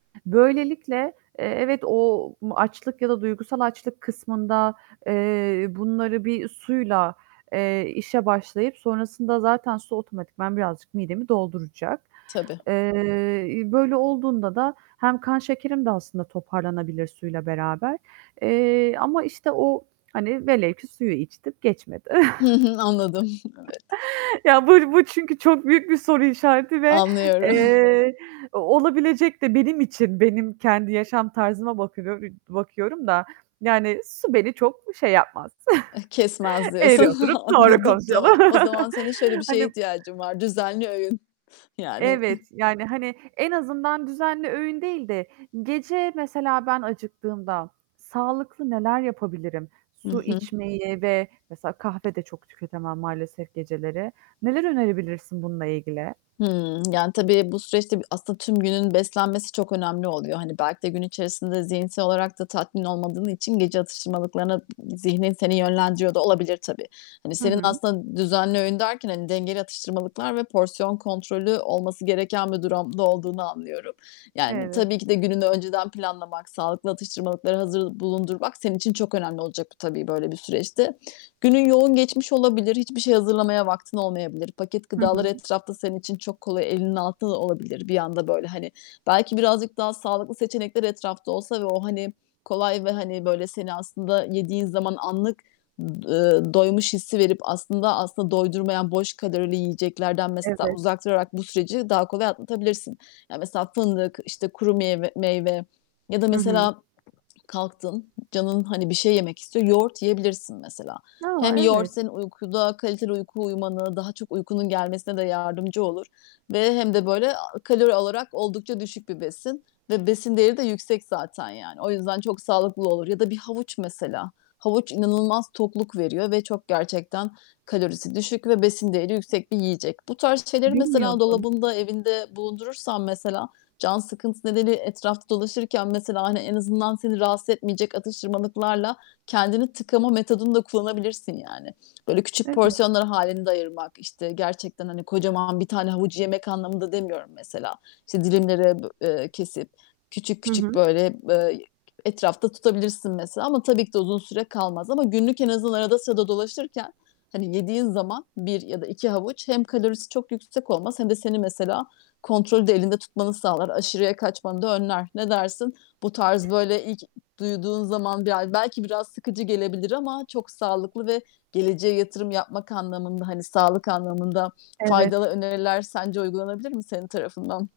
Böylelikle, eee, evet o açlık ya da duygusal açlık kısmında, eee, bunları bir suyla, eee, işe başlayıp sonrasında zaten su otomatikman birazcık midemi dolduracak. Tabii. Eee, iii, böyle olduğunda da hem kan şekerim de aslında toparlanabilir suyla beraber. Eee, ama, işte, o, hani, velev ki suyu içtim, geçmedi. Hı hı, anladım. Evet. Ya, bu bu çünkü çok büyük bir soru işareti ve, Anlıyoru eee, o olabilecek de benim için, benim kendi yaşam tarzıma bakıyor iii, bakıyorum da yani su beni çok şey yapmaz. Eh, kesmez Eğri diyorsun. oturup doğru Anladım, konuşalım. tamam. O zaman senin şöyle bir şeye Hani ihtiyacın var: Düzenli öğün. Yani, ıh Evet, yani, hani, en azından düzenli öğün değil de gece mesela ben acıktığımda sağlıklı neler yapabilirim? Hı Su hı. içmeyi ve mesela kahve de çok tüketemem maalesef geceleri. Neler önerebilirsin bununla ilgili? Hımm. Yani tabii bu süreçte b aslında tüm günün beslenmesi çok önemli oluyor. Hani belki de gün içerisinde zihinsel olarak da tatmin olmadığın için gece atıştırmalıklarına d zihnin seni yönlendiriyor da olabilir tabii. Hani, Hı senin hı. aslında düzenli öğün derken, hani, dengeli atıştırmalıklar ve porsiyon kontrolü olması gereken bir durumda olduğunu anlıyorum. Yani, Evet. tabii ki de gününü önceden planlamak, sağlıklı atıştırmalıkları hazır bulundurmak senin için çok önemli olacak tabii böyle bir süreçte. Günün yoğun geçmiş olabilir, hiçbir şey hazırlamaya vaktin olmayabilir. Paket Hı hı gıdalar hı. etrafta senin için çok kolay, elinin altında da olabilir bir anda böyle, hani. Belki birazcık daha sağlıklı seçenekler etrafta olsa ve o, hani, kolay ve, hani, böyle seni aslında yediğin zaman anlık, ımm, ııı, doymuş hissi verip aslında, aslında doydurmayan boş kalorili yiyeceklerden mesela Evet. uzak durarak bu süreci daha kolay atlatabilirsin. Ya, mesela fındık, işte, kuru meyve meyve ya da Hı hı. mesela kalktın, canın, hani, bir şey yemek istiyor. Yoğurt yiyebilirsin mesela. A! Hem yoğurt Evet. senin uykuda kaliteli uyku uyumana, daha çok uykunun gelmesine de yardımcı olur ve hem de böyle a kalori olarak oldukça düşük bir besin ve besin değeri de yüksek zaten. Yani, o yüzden çok sağlıklı olur. Ya da bir havuç mesela. Havuç inanılmaz tokluk veriyor ve çok, gerçekten kalorisi düşük ve besin değeri yüksek bir yiyecek. Bu tarz şeyleri mesela Bilmiyordum. dolabında, evinde bulundurursan, mesela, can sıkıntısı nedeniyle etrafta dolaşırken, mesela, hani, en azından seni rahatsız etmeyecek atıştırmalıklarla kendini tıkama metodunu da kullanabilirsin yani. Böyle küçük Evet. porsiyonlar hâlinde ayırmak, işte, gerçekten, hani, kocaman 1 tane havucu yemek anlamında demiyorum mesela. İşte dilimlere, b eee, kesip küçük, Hı küçük hı. böyle, eee, etrafta tutabilirsin mesela. Ama tabii ki de uzun süre kalmaz. Ama günlük en azından arada sırada dolaşırken, hani, yediğin zaman 1 ya da 2 havuç hem kalorisi çok yüksek olmaz hem de seni mesela kontrolü de elinde tutmanı sağlar. Aşırıya kaçmanı da önler. Ne dersin? Bu tarz, böyle ilk duyduğun zaman bi a belki biraz sıkıcı gelebilir ama çok sağlıklı ve geleceğe yatırım yapmak anlamında, hani, sağlık anlamında Evet. faydalı öneriler sence uygulanabilir mi senin tarafından?